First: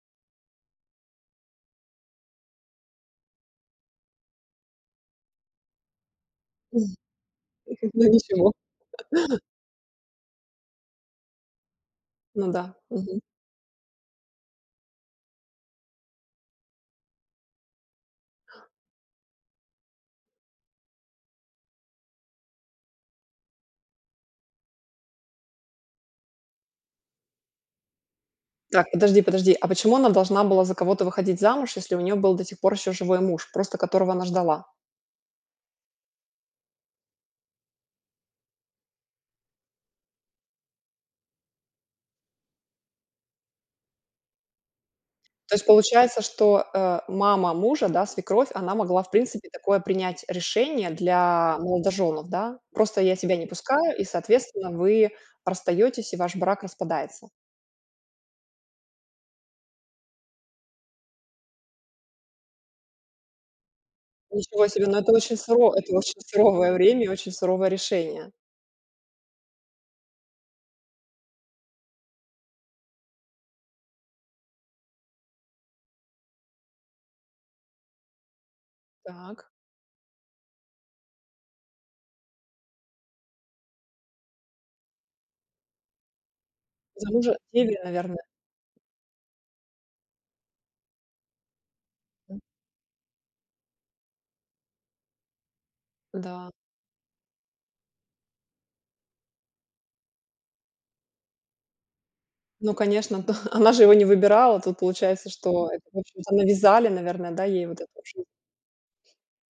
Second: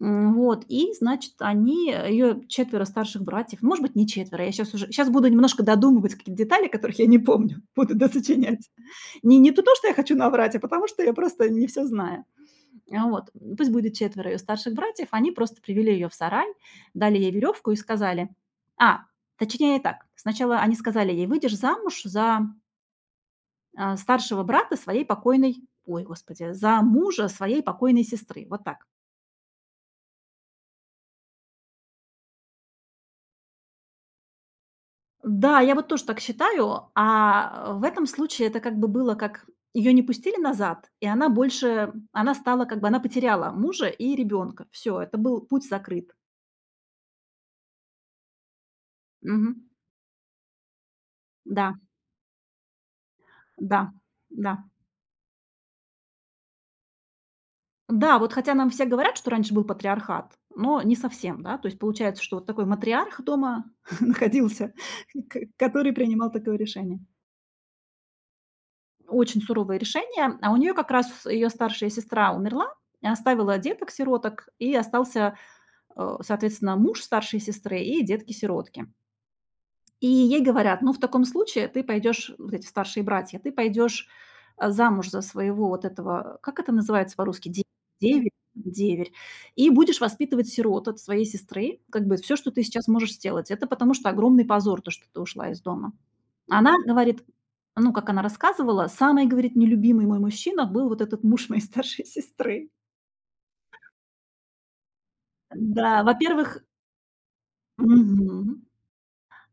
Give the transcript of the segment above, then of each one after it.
М, вот, и, значит, они, э, её 4 старших братьев, может быть, не 4, я щас уже щас буду немножко додумывать какие-то детали, которых я не помню, буду Никогда ничего. досочинять. Не не ту то, что я хочу наврать, а потому что я просто не всё знаю. Ну да. А, Мгм. вот. М, пусть будет 4 её старших братьев, они просто привели её в сарай, дали ей верёвку и сказали. А! Точнее так, сначала они сказали ей: "Выйдешь замуж за" "а, старшего брата своей покойной ой, господи,- за мужа своей покойной сестры". Вот так. Так, подожди подожди, а почему она должна была за кого-то выходить замуж, если у неё был до сих пор ещё живой муж, просто которого она ждала? Да, я вот тоже так считаю. А в этом случае это как бы было, как её не пустили назад, и она больше м, она стала как бы она потеряла мужа и ребёнка. Всё, это был То есть, путь закрыт. получается, что, э, мама мужа, да, свекровь, она могла, в принципе, Мгм. такое принять решение для Да. молодожёнов, да? Просто я тебя не Да. пускаю, и, Да. соответственно, вы расстаётесь, и ваш брак распадается. Да, вот, хотя нам все говорят, что раньше был патриархат, но не совсем, да? То есть получается, что вот такой матриарх дома Ничего находился, себе, но это и к очень сыро который это очень принимал такое суровое решение. время и очень суровое решения. Очень суровое решения. А у неё как раз её старшая сестра умерла и оставила деток-сироток, и остался, а, соответственно, муж старшей сестры и детки-сиротки. Так. И ей говорят: "Ну, в таком случае ты пойдёшь- вот эти старшие братья- ты пойдёшь, а, замуж за своего вот этого как это За называется мужа, по-русски? Де деверя, наверное. деверь деверь и будешь воспитывать сирот от своей сестры, как бы всё, М. что ты сейчас можешь сделать. Это потому что огромный позор, то, что ты ушла из дома". Да. А она говорит Ну, как она рассказывала, самый, говорит, нелюбимый мой мужчина был вот этот муж моей старшей сестры. Ну, конечно, да, она же его не выбирала. Тут получается, что это, в Да. общем-то, Во-первых навязали, наверное, да, ей вот это в шу Мгм.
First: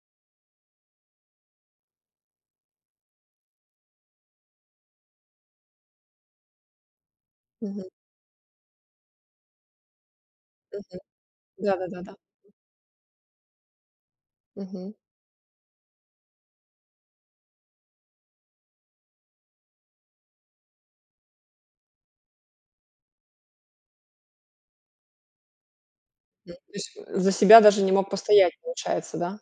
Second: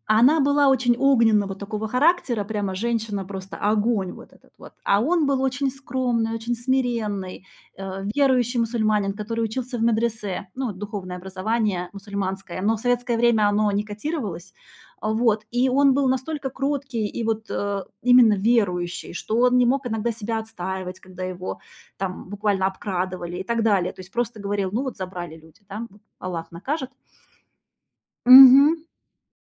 А она была очень огненна вот такого характера, прямо женщина просто огонь вот этот вот, а он был очень скромный, очень смиренный, Мгм. э, верующий мусульманин, который учился в медресе, ну, вот Мгм. духовное Да да образования да да. мусульманское, но в советское время оно не котировалось, Мгм. а вот, и он был настолько кроткий и, вот, а именно верующий, что он не мог иногда себя отстаивать, когда его там буквально обкрадывали и так далее, то есть просто говорил: "Ну вот, забрали люди, да, вот Аллах М, то накажет". есть, за себя даже не мог постоять, Мгм. получается, да?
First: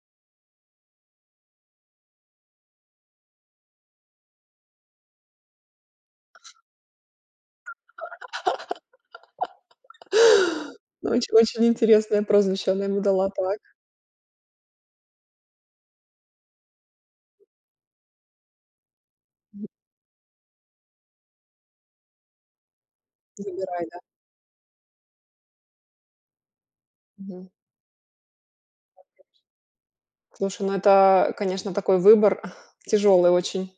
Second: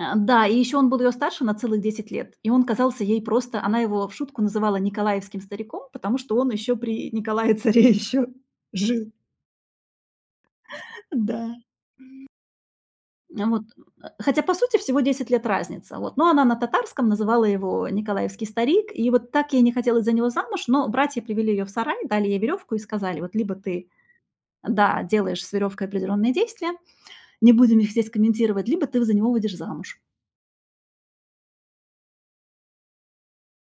А, да, и ещё он был её старше на целых 10 лет, и он казался ей просто она его в шутку называла николаевским стариком, потому что он ещё при Николае-царе ещё жил. Но очень Да. очень интересное прозвище она ему дала. А Так. вот, э, а. Хотя, по сути, всего 10 лет разница, вот. Но она на татарском называла его "николаевский старик". И вот так ей не хотелось за него замуж, но братья привели её в сарай, дали ей верёвку и сказали: "Вот либо Забирай, ты" да. Да, "Делаешь с верёвкой определённые действия, Мгм. не будем их здесь комментировать, либо ты в за него выйдешь замуж". Слушай, ну, это, конечно, такой выбор, тяжёлый очень.